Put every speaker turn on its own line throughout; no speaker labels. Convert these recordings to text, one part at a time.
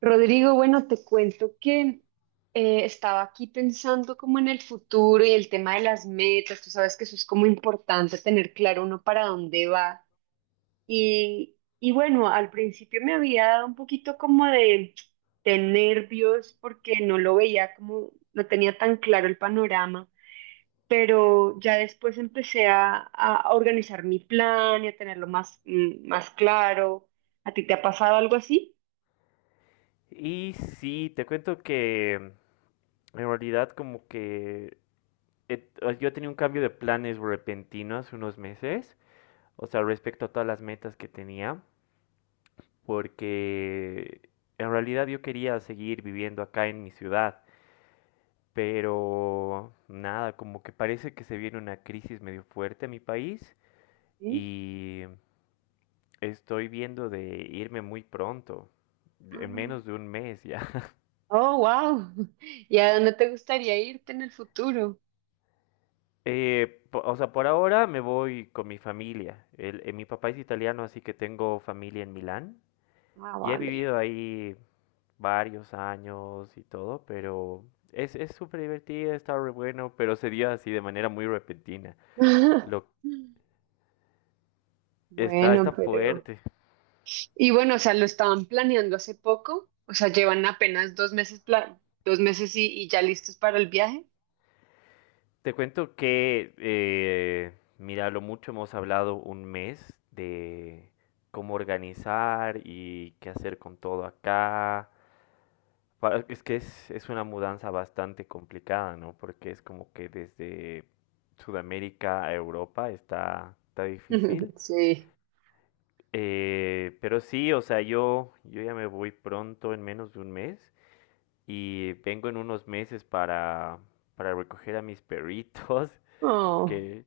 Rodrigo, bueno, te cuento que estaba aquí pensando como en el futuro y el tema de las metas. Tú sabes que eso es como importante tener claro uno para dónde va. Y bueno, al principio me había dado un poquito como de nervios porque no lo veía como, no tenía tan claro el panorama. Pero ya después empecé a organizar mi plan y a tenerlo más, más claro. ¿A ti te ha pasado algo así?
Y sí, te cuento que en realidad como que yo tenía un cambio de planes repentino hace unos meses, o sea, respecto a todas las metas que tenía, porque en realidad yo quería seguir viviendo acá en mi ciudad, pero nada, como que parece que se viene una crisis medio fuerte en mi país
¿Sí?
y estoy viendo de irme muy pronto, en menos de un mes ya.
Oh, wow. ¿Y a dónde te gustaría irte en el futuro?
O sea, por ahora me voy con mi familia. Mi papá es italiano, así que tengo familia en Milán.
Ah,
Y he
vale.
vivido ahí varios años y todo, pero es súper divertido, está re bueno, pero se dio así de manera muy repentina. Lo, está,
Bueno,
está
pero...
fuerte.
Y bueno, o sea, lo estaban planeando hace poco, o sea, llevan apenas 2 meses, 2 meses y ya listos para el viaje.
Te cuento que, mira, lo mucho hemos hablado un mes de cómo organizar y qué hacer con todo acá. Es que es una mudanza bastante complicada, ¿no? Porque es como que desde Sudamérica a Europa está difícil.
Sí.
Pero sí, o sea, yo ya me voy pronto, en menos de un mes, y vengo en unos meses para recoger a mis perritos,
Oh.
que,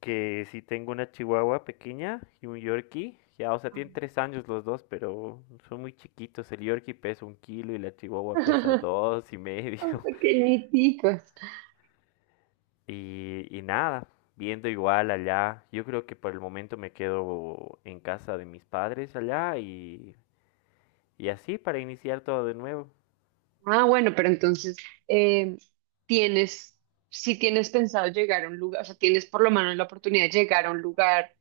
que sí tengo una chihuahua pequeña y un yorkie. Ya, o sea, tienen 3 años los dos, pero son muy chiquitos. El yorkie pesa 1 kilo y la chihuahua pesa 2 y medio.
Son pequeñiticos.
Y nada, viendo igual allá, yo creo que por el momento me quedo en casa de mis padres allá y así para iniciar todo de nuevo.
Ah, bueno, pero entonces, eh, tienes, si tienes pensado llegar a un lugar, o sea, tienes por lo menos la oportunidad de llegar a un lugar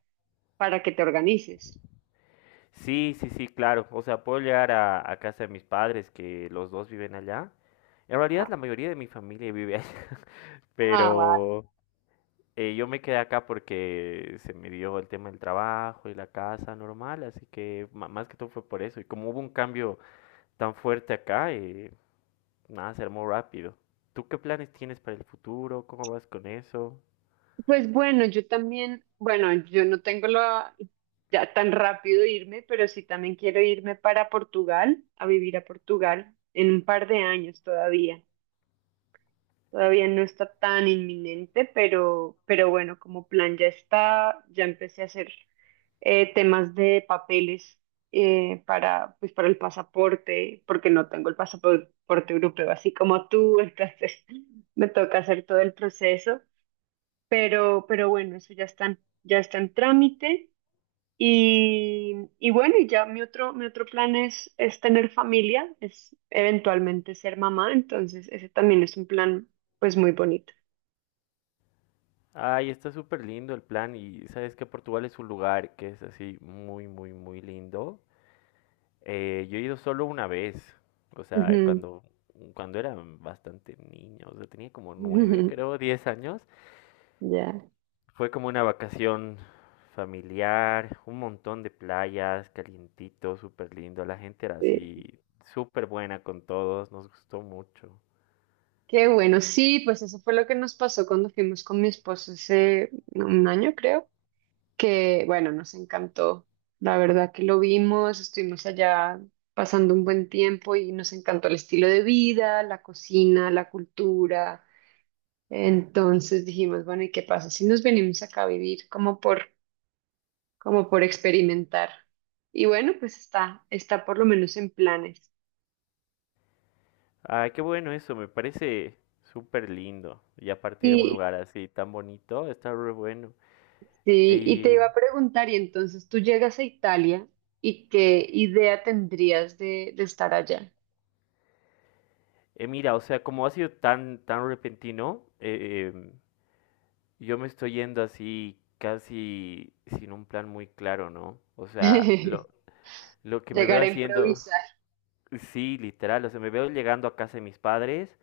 para que te organices.
Sí, sí, sí, claro. O sea, puedo llegar a casa de mis padres, que los dos viven allá. En realidad la mayoría de mi familia vive allá,
Ah, vale.
pero yo me quedé acá porque se me dio el tema del trabajo y la casa normal, así que más que todo fue por eso. Y como hubo un cambio tan fuerte acá, nada, ser muy rápido. ¿Tú qué planes tienes para el futuro? ¿Cómo vas con eso?
Pues bueno, yo también, bueno, yo no tengo la, ya tan rápido irme, pero sí también quiero irme para Portugal, a vivir a Portugal en un par de años todavía. Todavía no está tan inminente, pero bueno, como plan ya está, ya empecé a hacer temas de papeles para, pues para el pasaporte, porque no tengo el pasaporte europeo, así como tú, entonces me toca hacer todo el proceso. Pero bueno, eso ya está en trámite. Y, y bueno, y ya mi otro plan es tener familia, es eventualmente ser mamá, entonces ese también es un plan pues muy bonito.
Ay, está súper lindo el plan y sabes que Portugal es un lugar que es así muy, muy, muy lindo. Yo he ido solo una vez, o sea,
Ujú.
cuando era bastante niño, o sea, tenía como 9, creo, 10 años.
Ya,
Fue como una vacación familiar, un montón de playas, calientito, súper lindo. La gente era
sí.
así, súper buena con todos, nos gustó mucho.
Qué bueno, sí, pues eso fue lo que nos pasó cuando fuimos con mi esposo hace 1 año, creo. Que, bueno, nos encantó. La verdad que lo vimos, estuvimos allá pasando un buen tiempo y nos encantó el estilo de vida, la cocina, la cultura. Entonces dijimos, bueno, ¿y qué pasa si nos venimos acá a vivir como por, como por experimentar? Y bueno, pues está, está por lo menos en planes.
Ah, qué bueno eso, me parece súper lindo. Y a partir de un
Y,
lugar así tan bonito, está re bueno.
sí, y te
Y
iba a preguntar, y entonces tú llegas a Italia ¿y qué idea tendrías de estar allá?
mira, o sea, como ha sido tan, tan repentino, yo me estoy yendo así casi sin un plan muy claro, ¿no? O sea, lo, lo que me veo
Llegar a
haciendo,
improvisar.
sí, literal, o sea, me veo llegando a casa de mis padres,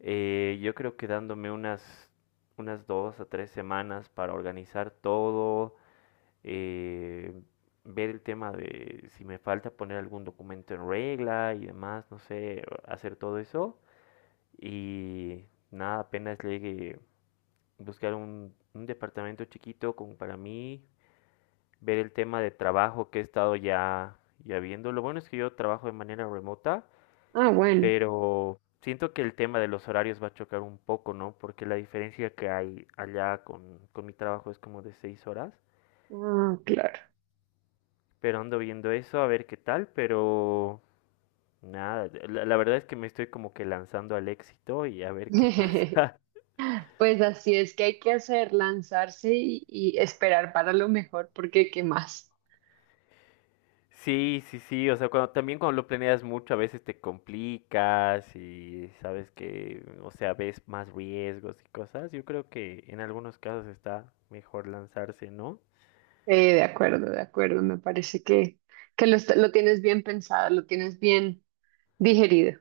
yo creo que dándome unas 2 a 3 semanas para organizar todo, eh, ver el tema de si me falta poner algún documento en regla y demás, no sé, hacer todo eso. Y nada, apenas llegue, buscar un departamento chiquito como para mí, ver el tema de trabajo que he estado ya viendo. Lo bueno es que yo trabajo de manera remota,
Ah, bueno.
pero siento que el tema de los horarios va a chocar un poco, ¿no? Porque la diferencia que hay allá con mi trabajo es como de 6 horas.
Ah, claro.
Pero ando viendo eso, a ver qué tal, pero nada, la, verdad es que me estoy como que lanzando al éxito y a ver qué pasa.
Pues así es que hay que hacer, lanzarse y esperar para lo mejor, porque ¿qué más?
Sí, sí, sí, o sea, también cuando lo planeas mucho a veces te complicas y sabes que, o sea, ves más riesgos y cosas. Yo creo que en algunos casos está mejor lanzarse, ¿no?
De acuerdo, de acuerdo. Me parece que lo, lo tienes bien pensado, lo tienes bien digerido.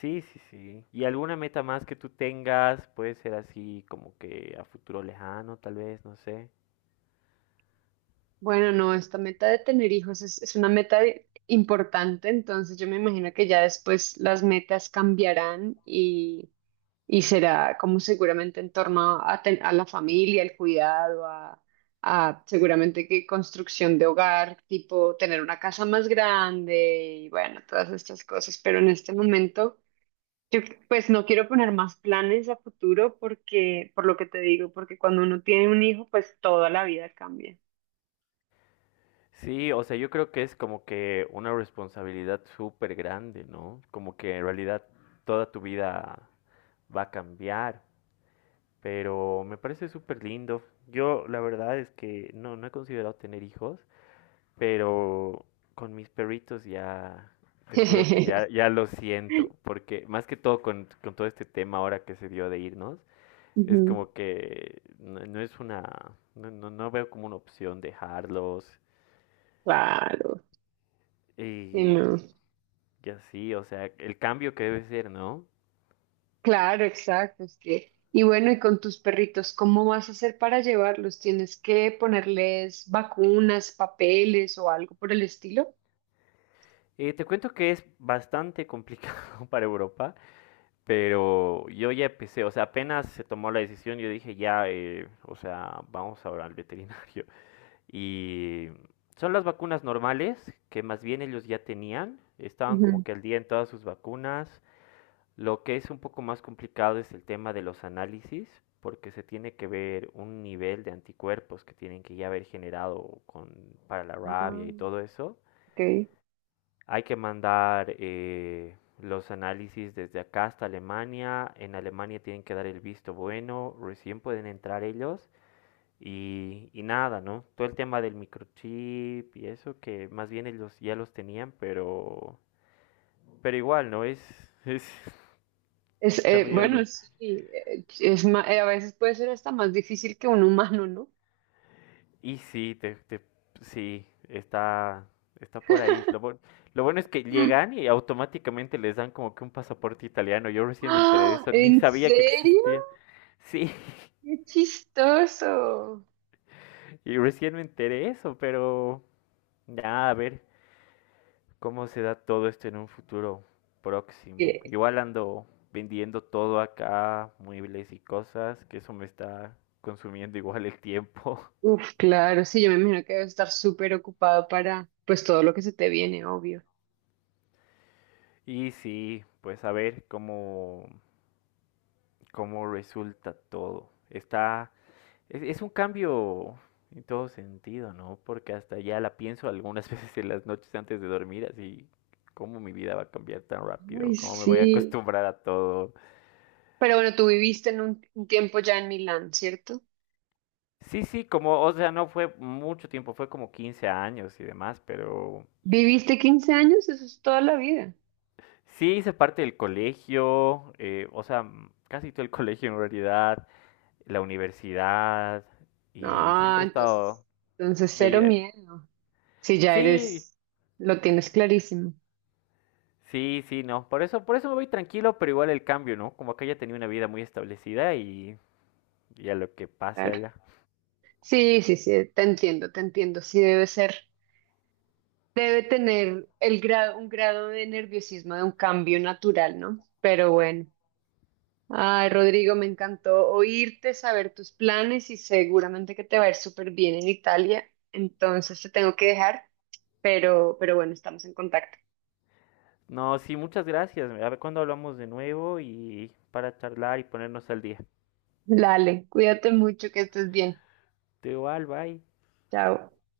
Sí, sí, sí. ¿Y alguna meta más que tú tengas? Puede ser así como que a futuro lejano, tal vez, no sé.
Bueno, no, esta meta de tener hijos es una meta importante, entonces yo me imagino que ya después las metas cambiarán y será como seguramente en torno a, a la familia, el cuidado, a seguramente que construcción de hogar, tipo tener una casa más grande y bueno, todas estas cosas. Pero en este momento, yo pues no quiero poner más planes a futuro porque, por lo que te digo, porque cuando uno tiene un hijo, pues toda la vida cambia.
Sí, o sea, yo creo que es como que una responsabilidad súper grande, ¿no? Como que en realidad toda tu vida va a cambiar, pero me parece súper lindo. Yo la verdad es que no he considerado tener hijos, pero con mis perritos ya, te juro que ya lo siento, porque más que todo con todo este tema ahora que se dio de irnos, es
Ujú.
como que no, no es una, no veo como una opción dejarlos.
Claro, sí,
Y
no.
Ya sí, o sea, el cambio que debe ser, ¿no?
Claro, exacto, es que, y bueno, y con tus perritos, ¿cómo vas a hacer para llevarlos? ¿Tienes que ponerles vacunas, papeles o algo por el estilo?
Te cuento que es bastante complicado para Europa, pero yo ya empecé, o sea, apenas se tomó la decisión, yo dije ya, o sea, vamos ahora al veterinario. Y son las vacunas normales, que más bien ellos ya tenían, estaban como
Ujú.
que al día en todas sus vacunas. Lo que es un poco más complicado es el tema de los análisis, porque se tiene que ver un nivel de anticuerpos que tienen que ya haber generado para la rabia
Ah,
y todo eso.
ok.
Hay que mandar los análisis desde acá hasta Alemania. En Alemania tienen que dar el visto bueno, recién pueden entrar ellos. Y nada, ¿no? Todo el tema del microchip y eso, que más bien ellos ya los tenían, pero, igual, ¿no? Es, es que
Es,
está
bueno,
medio.
sí, es a veces puede ser hasta más difícil que un humano, ¿no?
Y sí, sí, está por ahí. Lo bueno es que llegan y automáticamente les dan como que un pasaporte italiano. Yo recién me enteré de
¡Ah!
eso, ni
¿En
sabía que
serio?
existía. Sí,
¡Qué chistoso!
y recién me enteré de eso, pero nada, a ver cómo se da todo esto en un futuro próximo.
Eh,
Igual ando vendiendo todo acá, muebles y cosas, que eso me está consumiendo igual el tiempo.
Uf, claro, sí, yo me imagino que debe estar súper ocupado para, pues, todo lo que se te viene, obvio.
Y sí, pues a ver cómo resulta todo. Es un cambio en todo sentido, ¿no? Porque hasta ya la pienso algunas veces en las noches antes de dormir, así, cómo mi vida va a cambiar tan
Ay,
rápido, cómo me
sí.
voy a acostumbrar a todo.
Pero bueno, tú viviste en un tiempo ya en Milán, ¿cierto?
Sí, sí, como, o sea, no fue mucho tiempo, fue como 15 años y demás, pero
¿Viviste 15 años? Eso es toda la vida.
sí hice parte del colegio, o sea, casi todo el colegio en realidad, la universidad, y
No,
siempre he
entonces,
estado...
entonces cero
de-
miedo. Si ya
Sí,
eres, lo tienes clarísimo,
sí, sí, no. Por eso me voy tranquilo, pero igual el cambio, ¿no? Como acá ya tenía una vida muy establecida y a lo que pase
claro.
allá.
Sí, sí, sí, te entiendo, te entiendo. Sí debe ser, debe tener el grado, un grado de nerviosismo de un cambio natural, ¿no? Pero bueno. Ay, Rodrigo, me encantó oírte, saber tus planes y seguramente que te va a ir súper bien en Italia. Entonces te tengo que dejar, pero bueno, estamos en contacto.
No, sí, muchas gracias. A ver cuándo hablamos de nuevo y para charlar y ponernos al día.
Dale, cuídate mucho, que estés bien.
Te igual, bye.
Chao.